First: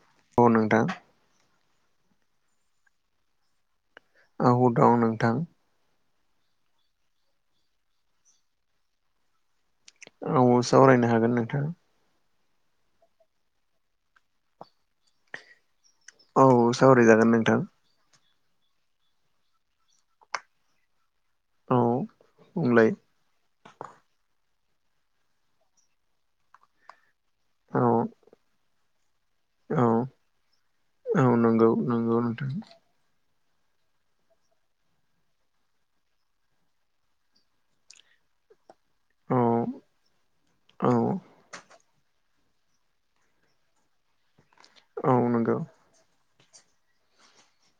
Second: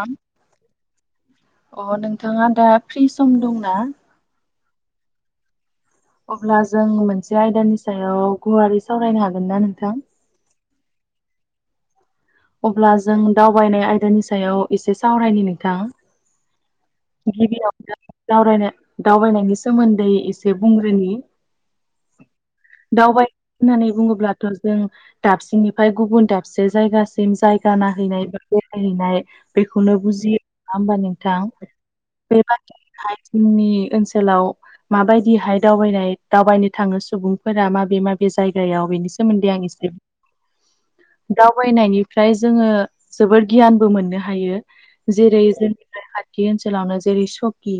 आम औ नोंथां। अ नोंथाङा दा फ्रि सम दंना? आहु दं नोंथां। अब्ला जों मोनसे आयदानि सायाव गुवारै सावरायनो हागोन ना नोंथां? औ सावरायनो हागोन नोंथां। अब्ला जों दावबायनाय आयदानि सायाव एसे सावरायनि नोंथां। औ सावरायजागोन नोंथां गिबियावनो दावरायना दावबायनायनि सोमोन्दै एसे बुंग्रोनि। औ बुंलाय। दावबाय होननानै बुङोब्लाथ' जों दाबसेनिफ्राय गुबुन दाबसे जायगा सिम जायगा औ नाहैनाय बा बेरायहैनाय बेखौनो बुजियो नङा होमबा औ नोंथां? नंगौ नंगौ नोंथां बेबायदिहाय जोंनि ओनसोलाव माबायदिहाय दावबायनाय दावबायनो थाङो सुबुंफोरा माबे माबे जायगायाव बेनि औ सोमोन्दै आं एसे औ दावबायनायनि फ्राय जोङो जोबोर गियानबो मोननो हायो औ जेरै नंगौ जोंनिफ्राय खाथि ओनोल सोलावनो जेरै सकि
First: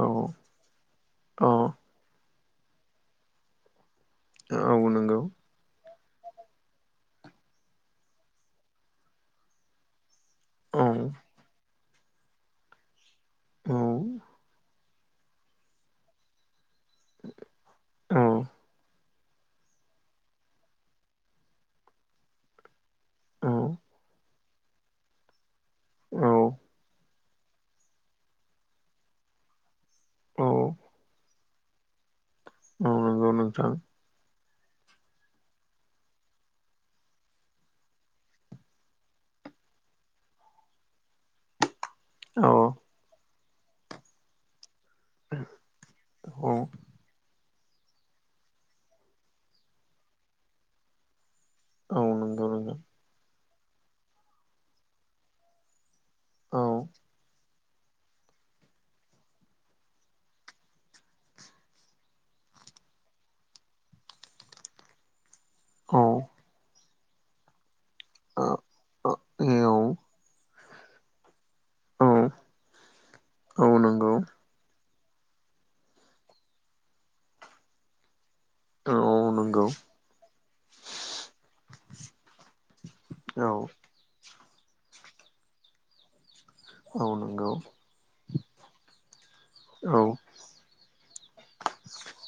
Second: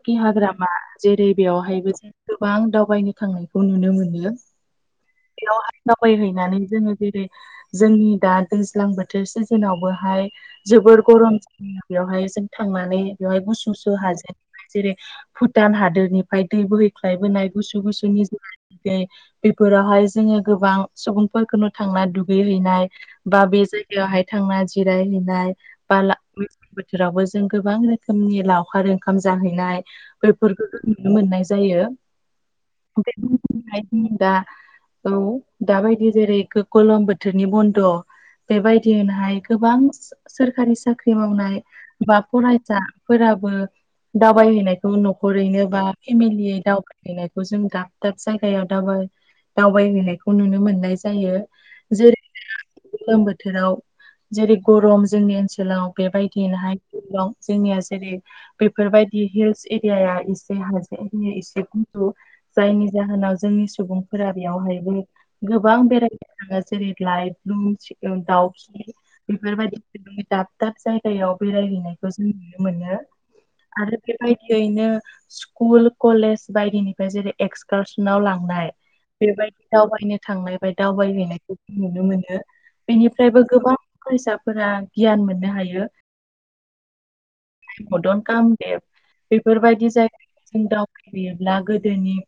औ हाग्रामा जेरै औ बेवहायबो गोबां दावबायनो थांनायखौ नुनो मोनो। औ नोंगौ। बेयाहाय दावबायहैनानै जोङो जेरै जोंनि दा दैज्लां बोथोर सिजोनावबोहाय औ जोबोर गरम जायो बेवहाय जों थांनानै बेवहाय औ गुसुसु हाजेन जेरै भुटान हादोरनिफ्राय दै बोहैख्लायबोनाय गुसु गुसुनि बेफोरावहाय जोङो गोबां सुबुंफोरखौनो थांना दुगै हैैनाय बा औ बे जायग बेयावहाय थांना जिरायहैनाय बा औ बोथोरावबो जों गोबां रोखोमनि लावखार ओंखाम जाहैनाय औ बेफोरखौ नुनो मोननाय जायो। औ नंगौ नोंथां [inaudible] औ दाबायदि जेरै गोलोम बोथोरनि बन्द' बेबायदियहाय गोबां सोरखारि साख्रि मावनाय बा औ फरायसाफोराबो दावबायहैनाय न'खरैनो बा औ फेमिलियै दा हैनायखौ जों दाब दाब जायगायाव दाव दावबायहैनायखौ नुनो मोननाय जायो जेरै औ नंगौ नोंथां गोलोम बोथोराव जेरै गरम जोंनि ओनसोलाव औ बेबायदियनोहायं जोंनिया जेरै बेफोरबायदि हिल्स एरियाया एसे हाजो एरिया एसे गुदु जायनि जाहोनाव जोंनि सुबुंफोरा बेयावहायबो गोबां औ बेरायनो थाङो जेरै लाइ ब्लुम औ दाउ बेफोरबायदि दाब दाब जायगायाव बेरायहैनो जों नुनो मोनो औ नंगौ औ आरो नंगौ बेबायदि नो स्कुल कलेज बायदिनिफ्राय जेरै एक्सकारसनव लांनाय। बेबायदि दावबायनो थांनाय दावबायहैनायखौ जों नुनो मोनो। बेनिफ्रायबो औ गोबां फरायसाफोरा गियान मोननो हायो। औ नोंगौ। [inaudible] बेफोरबायदि औ जायगा जों दावबायहैयोब्ला गोदोनि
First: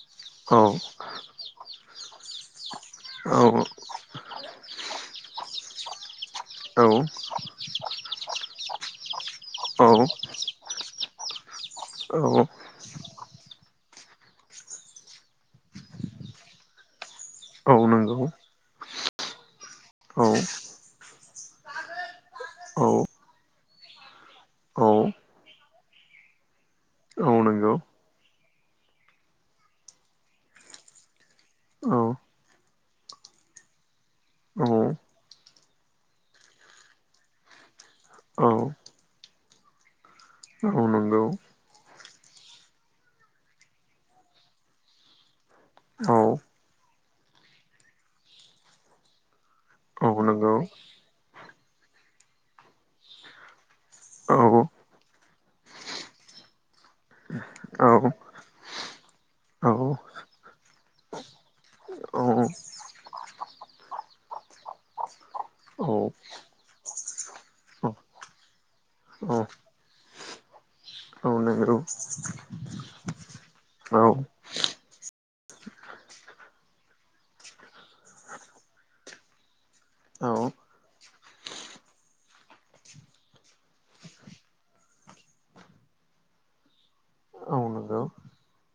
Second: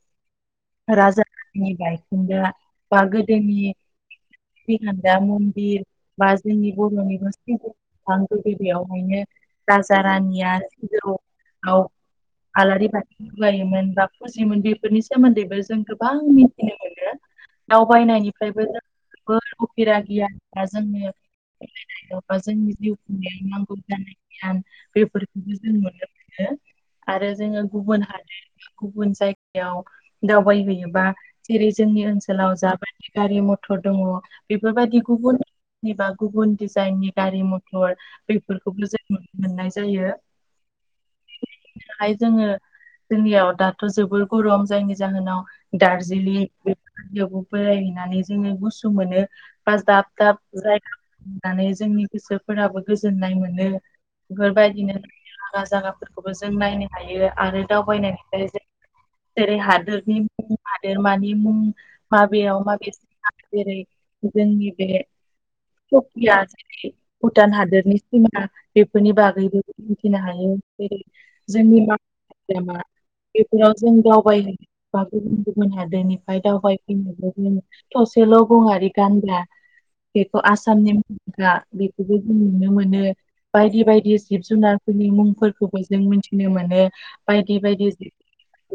राजा रानि बायखोन्दा बा गोदोनि औ-औ-औ-औ-औ फुजिखानदा मुनदिर बा जोंनि बर नि [unintelligible] [inaudible] राजा रानिया [unintelligible] आलारि बाथि लायोमोन बा फुजियोमोन बेफोरनि सोमोन्दैबो जों गोबां मिथिनो मोनो। नंगौ दावबायनायनिफ्रायबो जोबोर उफेरा गियान जोंनि जोंनि जिउ खुंनायाव नांगौ जानाय। औ-औ-औ-औ बेफोरखौबो जों नुनो मोनो आरो जोङो नंगौ गुबुन हादोर गुबुन जायगायाव दावबायहैयोबा जेरै जोंनि ओनसोलाव जाबायदि गारि मथर दङ बेफोरबायदि औ-औ-औ गुबुन गुबुन डिजाइननि गारि मथर बेफोरखौबो जों मोननाय जायो नंगौ औ-औ नंगौ जोङो [unintelligible] जोंनियाव दाथ' जोबोर गरम जायनि जाहोनाव दार्जिलिं औ-औ-औ-औ-औ-औ बेरायहैनानै जोङो गुसु मोनो। बा दाब नंगौ औ-औ-औ दाब नंगौ जायगानानै जोंनि गोसोफोराबो गोजोननाय मोनो। औ-औ-औ-औ नंगौ बेफोरबायदिनो हागा जायगाफोरखौबो जों नायनो हायो आरो दावबायनायनिफ्राय जों जेरै हादोरनि मुं हादोरमानि मुं मा औ नंगौ बेयाव माबे जेरै जोंनि बि सकिया जेरै भुटान हादोरनि सिमा बेफोरनि बागैबो मिथिनो हायो जे जोंनि माहारिया बेफोराव जों दावबायै बा गुबुन गुबुन हादोरनिफ्राय दावबायफैनाय जों लोगों मोनो। थसेल' गङारि गान्दा। बेखौ आसामनि मानसिफ्रा बेखौबो जों नुनो मोनो। बायदि बायदि जिब जुनारफोरनि मुंफोरखौबो जों मिथिनो मोनो बायदि बायदि जि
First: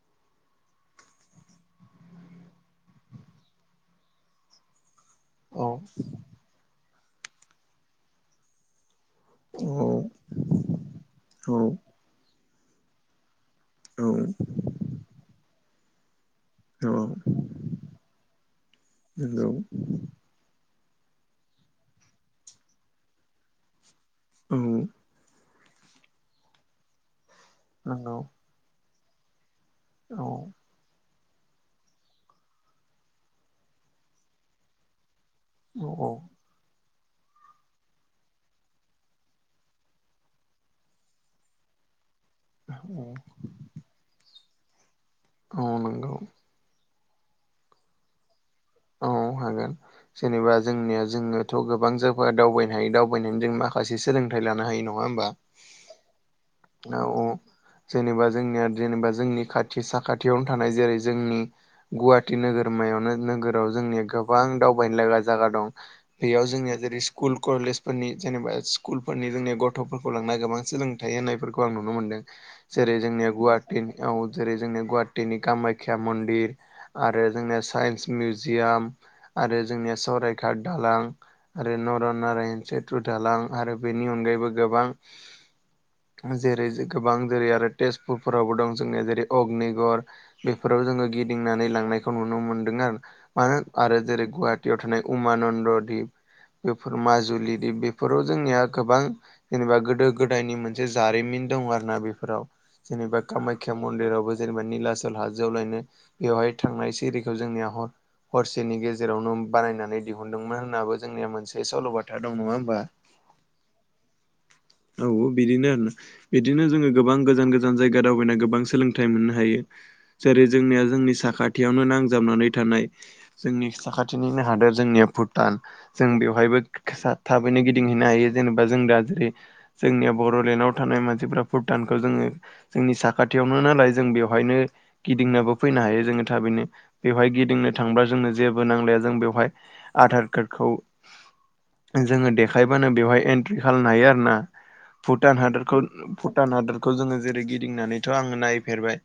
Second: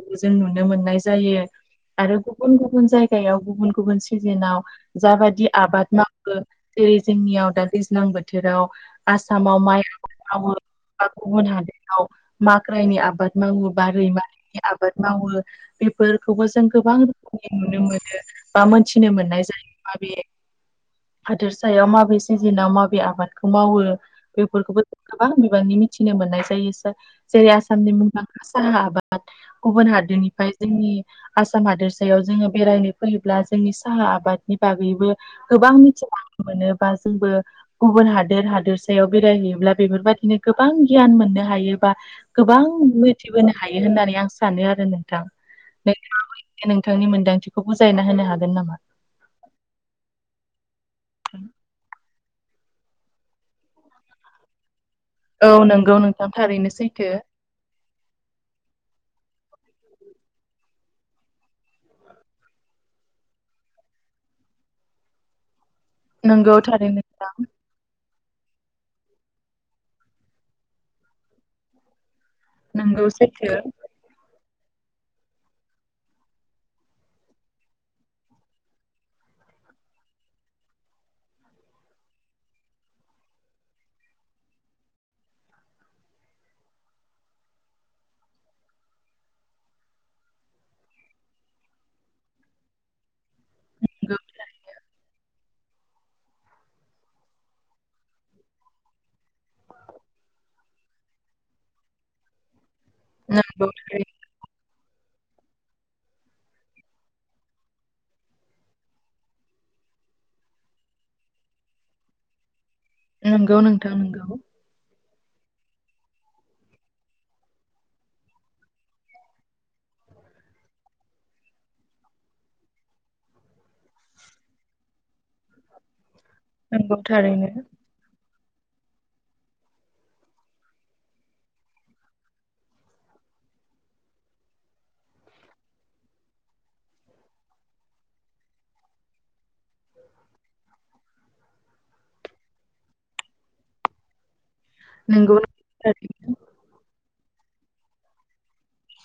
बे जों नुनो मोननाय जायो। आरो गुबुन गुबुन जायगायाव गुबुन गुबुन सिजेनाव जाबादि आबाद मावो। जेरै जोंनियाव दा दैज्लां बोथोराव [inaudible] बा गुबुन हादोराव माक्रायनि आबाद मावो बा रैमालिनि आबाद मावो बेफोरखौबो जों गोबां रोखोमनि नुनो मोनो। बा मोनथिनो मोननाय जायोबा बे। हादोरसायाव माबे सिजोनाव माबे आबादखौ मावो। बेफोरखौबो गोबां बिबांनि मिथिनो मोननाय जायो सार। जेरै आसामनि मुंदांखा साहा आबाद गुबुन हादोरनिफ्राय जोंनि। आसाम हादोरसायाव जोङो बेरायनो फैयोब्ला जोंनि साहा आबादनि बागैबो। गोबां मिथि मोनोबा जोंबो गुबुन हादोर हादोर बेरायहैयोब्ला बेफोरबायदिनो गोबां गियान मोननो हायो बा गोबां मिथिबोनो हायो। हायो होननानै आं सानो आरो नोंथां औ नोंगौ। नोंथांनि मोन्दांथिखौ बुजायना होनो हागोन नामा। औ हागोन जेनेबा जोंनिया जोंङोथ' गोबां ज दावबायनो हायो दावबायनानै जों मासे सोलोंथाइ लानो हायो नङा होमबा। औ नंगौ नोंथां थारैनो औ सैथो। औ जेनेबा जोंनिया जेनेबा जोंनि खाथि साखाथियावनो थानाय जेरै जोंनि। गुवाहाटि नोगोरमायावनो नोगोर जोंनिया गोबां दावबायनो लागा जागा दं बेयाव नंगौ जोंनिया थारैनो [unintelligible] नोंथां स्कुल कलेजफोरनि जेनेबा स्कुलफोरनि जोंनि गथ'फोरखौ लांना गोबां सोलोंथाइ होननायफोरखौ आं नुनो मोनदों। जेरै नंगौ जोंनिया सैथो गुवाहाटिनि औ जेरै जोंनि गुवाहाटिनि कामाख्या मन्दिर आरो जोंनिया साइन्स मिउजि मिउजियाम आरो जोंनिया सरायघाद दालां आरो नरनारायण सेत्रु दालां आरो बेनि अनगायैबो गोबां जेरै गोबां जेरै आरो तेजपुरफोरावबो दं जोंनिया जेरै अग्निगर बेफोराव जोङो गिदिंनानै लांनायखौ नुनो मोनदों आरो मानो आरो जेरै गुवाहाटियाव थानाय उमानन्द दिप बेफोर माजुलि बेफोराव जोंनिया गोबां जेनेबा गोदो गोदायनि मोनसे जारिमिन दं आरो ना बेफोराव जेनेबा नंगौ नंगौ कामाख्या थारैनो मन्दिरावबो जेनेबा निलाचल हाजो आवलायनो बेवहाय थांनाय सरिखौ जोंनिया हर हरसेनि गेजेरावनो बानायनानै दिहुनदोंमोन होननाबो जोंनिया मोनसे सल'बाथा दं नङा होमबा। नंगौ नोंथां नोंगौ औ बिदिनो आरोना बिदिनो जोङो गोबां गोजान गोजान जायगा दावबायनानै गोबां सोलोंथाइ मोननो हायो। जेरै जोंनिया जोंनि साखाथियावनो नांजाबनानै थानाय जोंनि साखाथिनिनो हादोर जोंनिया भुटान जों बेवहायबो नंगौ थारैनो थाबैनो गिद गिदिंहैनो हायो जेनेबा जों दा जेरै जोंनिया बरड'लेण्डआव थानाय मानसिफ्रा भुटानखौ जोङो जोंनि साखाथियावनो नालाय जों बेवहायनो गिदिंनोाबो फैनो हायो जोङो थाबैनो बेवहाय गिदिंनो थांब्ला जोंनो जेबो नांलाया जों बेवहाय आधार कार्डखौ जोङो देखायबानो बेवहाय एन्ट्रि खालामनो हायो आरोना नंगौ भुटान हादरखौ भुटान हादरखौ जोङो जेरै गिदिंनानैथ' आङो नायफेरबाय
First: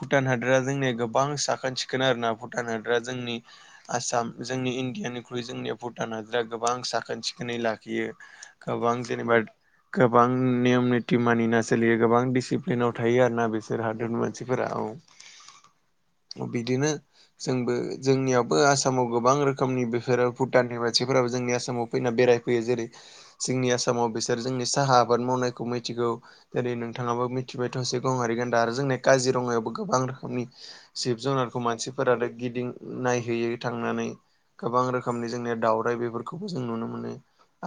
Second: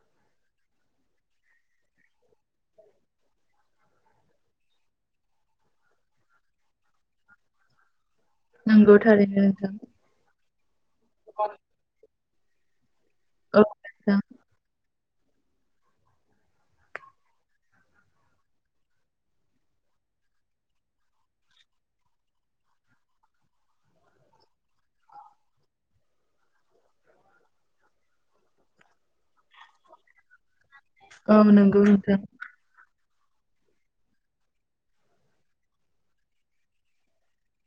भुटान हादरा जोंनिया गोबां साखोन सिखोन आरोना भुटान हादरा जोंनि आसाम जोंनि इण्डियानिख्रुइ जोंनिया भुटान हादरा गोबां साखोन सिखोनै लाखियो गोबां नंगौ जेनेबा थारैनो नोंथां गोबां नेयम निथि मानिना सोलियो गोबां दिसिप्लि प्लेनाव थायो आर ना बिसोर औ हादरनि मानसिफोरा औ बिदिनो जोंबो जोंनियावबो आसामाव गोबां रोखोमनि बेफोरो भुटाननि मानसिफोराबो जोंनि आसामाव फैना बेरायफैयो जेरै जोंनि आसामाव बिसोर जोंनि साहा आबाद मावनायखौ मिथिगौ जेरै नोंथाङाबो मिथिबाय थसे‌ गंआरि गान्दा आरो जोंनि काजिरङायावबो गोबां रोखोमनि जिब औ जुनारखौ नंगौ नोंथां मानसिफोरानो गिदिं नायहैयो थांनानै गोबां रोखोमनि जोंनिया दाउराइ बेफोरखौबो जों नुनो मोनो।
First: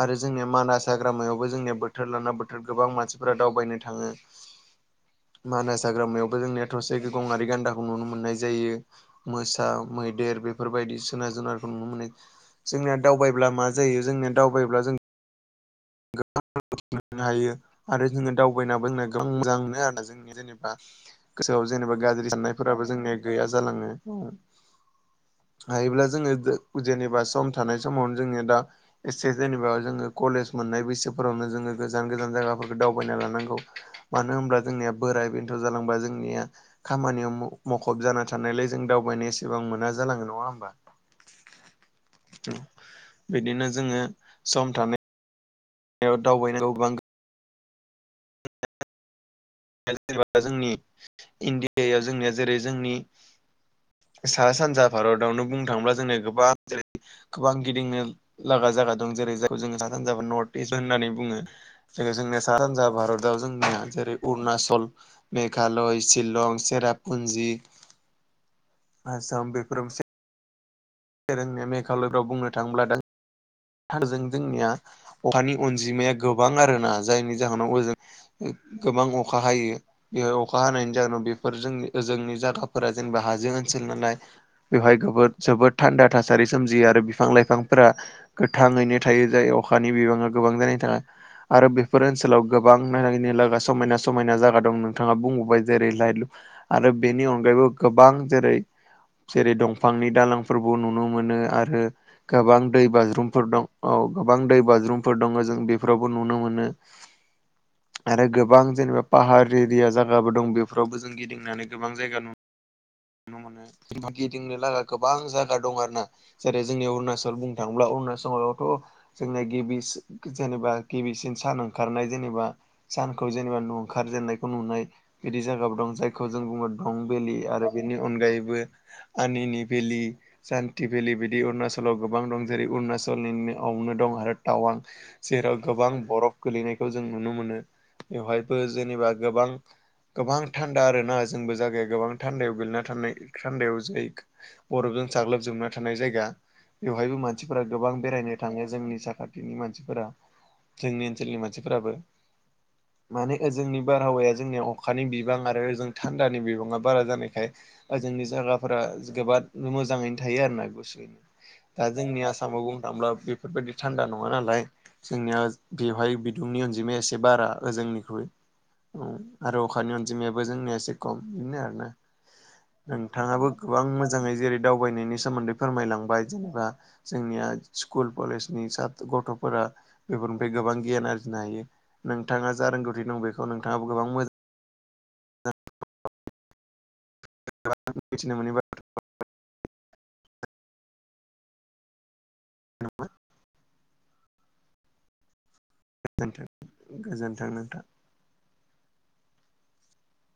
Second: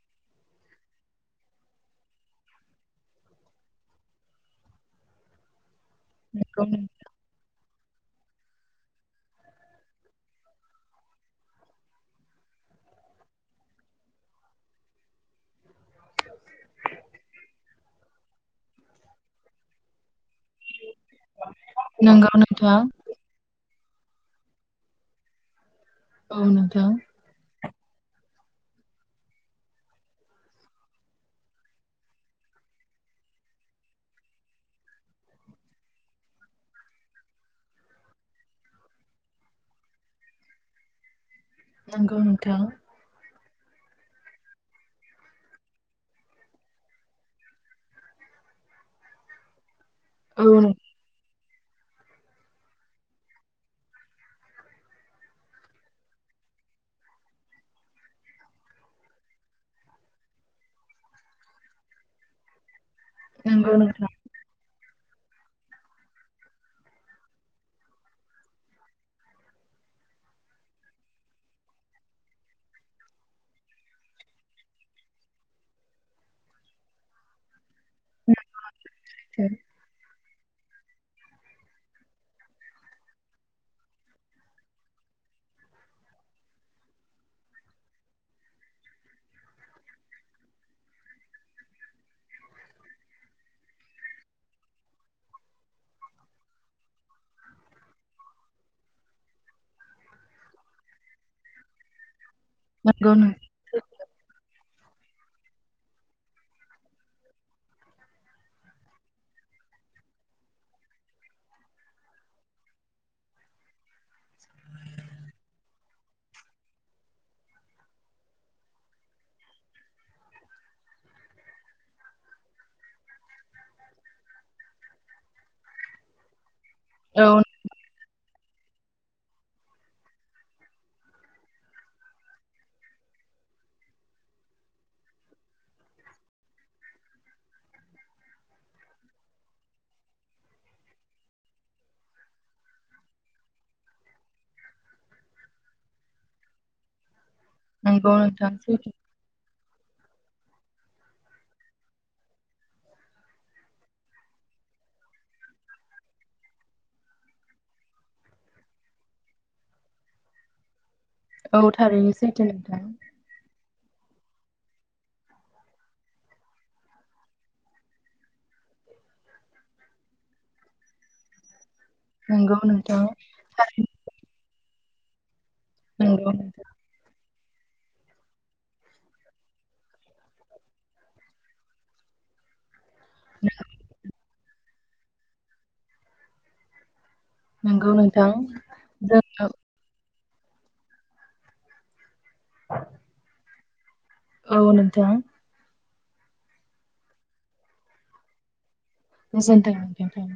आरो जोंनिया मानास हाग्रामायावबो जोंनिया बोथोर लाना बोथोर गोबां मानसिफोरा दावबायनो थाङो। [inaudible] मानास हाग्रामायावबो नंगौ जोंनिया थसे गंआरि गान्दाखौ नुनो मोननाय जायो। मोसा मैदेर बेफोरबायदि जोनार जुनारखौ नुनो मोनो जोंनिया दावबायब्ला मा जायो जोंनिया दावबायायोब्ला जों [unintelligible] मोननो हायो आरो जोङो दावबायनाबो जोंना गोबां मोजां मोनो आरो जों जेनेबा गोसोआव जेनेबा गाज्रि नंगौ नोंथां साननायफोराबो जोंनिया गैया जालाङो। ओ, हायोब्ला। औ जोंयो नोंथां जेनेबा सम थानाय समावनो जोङो दा एसे जेनेबा जोङो कलेज मोननाय बैसोफोरावनो जोङो गोजान गोजान जायगाफोरखौ दावबायना लानांगौ। मानो होनब्ला जोंनिया बोराय बेन्थ' जालांबा जोंनिया खामानियाव मुखुब जाना थानायलाय जों दावबायनाय एसेबां मोना जालाङो नङा होमबा। नांगौ नोंथां बिदिनो जोङो सम थानाय दावबायनांगौ गोबां [unintelligible] औ जोंनि नों- इण्डियायाव जोंनिया जेरै जोंनि सारा सानजा भारतावनो बुंनो थाङोब्ला जोंङो गोबां जेरै- गोबां गिदिंनो लागा जाया दं जेरै खौ जोङो सा सानजा बा नर्थ इस्ट होननानै बुङो। जेराव जोंनिया सा सानजा भारताव नंगौ जोंनिया नोंथां जेरै- अरुणाचल मेघालय शिलं सेरपुन्जि आसाम [unintelligible] जों मेघालयफ्राव बुंनो थाङोब्ला दा ह जों जोंनिया अखानि अनजिमाया गोबां आरो ना जायनि जाहोनावओजों गोबां अखा हायो। बेहाय अखा हानायनि जाहोनाव बेफोर जोंनिओ जोंनि जायगाफोरा जेनेबा हाजो ओनसोल नालाय बेवहाय जोबोद थान्दा थासारि सोमजियो आरो बिफां लाइफांफोरा गोथाङैनो थायो जाय अखानि बिबाङा गोबां जानायनि थाङा आरो बेफोर ओनसोलाव गोबांनिा समायना समायना जायगा दं नोंथाङा बुंबोबाय जेरै लाइ आरो बेनि अनगायैबो गोबां जेरै जेरै दंफांनि दालांफोरबो नुनो मोनो आरो गोबां दै नंगौ बाज्रुम नों दं औ गोबां दै बाज्रुमफोर दङ जों बेफोरावबो नुनो मोनो। [inaudible] आरो गोबां जेनेबा पाहार एरिया जायगाबो दं बेफोरावबो जों गिदिंनानै गोबां जायगा नु नोमोनो गिदिंनो लागा गोबां जायगा दं आरो ना। जेरै जोंनि अरुणाचल बुंनो थाङोब्ला अरुणाचलावथ' जोंना गिबि जेनेबा गिबिसिन सान ओंखारनाय जेनेबा सानखौ जेनेबा न ओंखारजेननायखौ नुनाय बिदि जायगाब दं जायखौ जों बुङो दं औ भेलि आरो बेनि अनगायैबो आनिनि भेलि सान्ति भेलि बिदि अरुणाचलाव गोबां दं जेरै अरुणाचलनिनो दं आरो टावां जेराव गोबां बरफ गोलैनायखौ जों नुनो मोनो बेवहायबो जेनेबा गोबां गोबां थान्दा आरोना जोंबो जागाया गोबां थान्दायाव थानायान्दायाव ज बरफजों साग्लोबजोबना थानाय जायगा बेवहायबो मानसिफोरा गोबां नंगौ बेरायनो नोंथां थाङो सैथो जोंनि साखाथिनि मानसिफोरा जोंनि ओनसोलनि मानसिफोराबो माने ओजोंनि बारहावाया जोंनिया अखानि बिबां आरो ओजों थान्दानि बिबाङा बारा जानायखाय जोंनि जायगाफोरा जोबोद मोजाङैनो थायो आरोना गुसोयैनो औ दा थारैनो जोंनि सैथो आसामाव बुंनो नोंथां थाङोब्ला बेफोरबायदि थान्दा नङा नालाय जोंनिया बेवहाय बिदुंनि अनजिमाया एसे बारा ओ जोंनिख्रुइ उम आरो अखानि अनजिमायाबो जोंनिया एसे खम बिदिनो आरो ना नोंगौ नोंथाङाबो गोबां मोजाङै जेरै दावबायनायनि सोमोन्दै फोरमायलांबाय नंगौ नोंथां जेनेबा जोंनिया स्कुल कलेजनि स गथ'फोरा बेफोरनिफ्राय गोबां गियान आरजिनो हायो नोंथाङा जा रोंगौथि दं बेखौ नोंथाङाबो गोबां मोजां नोंगौ नोंथां मिथिनो मोनैबाय जोंङो औ नोथां। गोजोनथों गोजोन्थों नोंथां। गोजोन्थों नोंथां।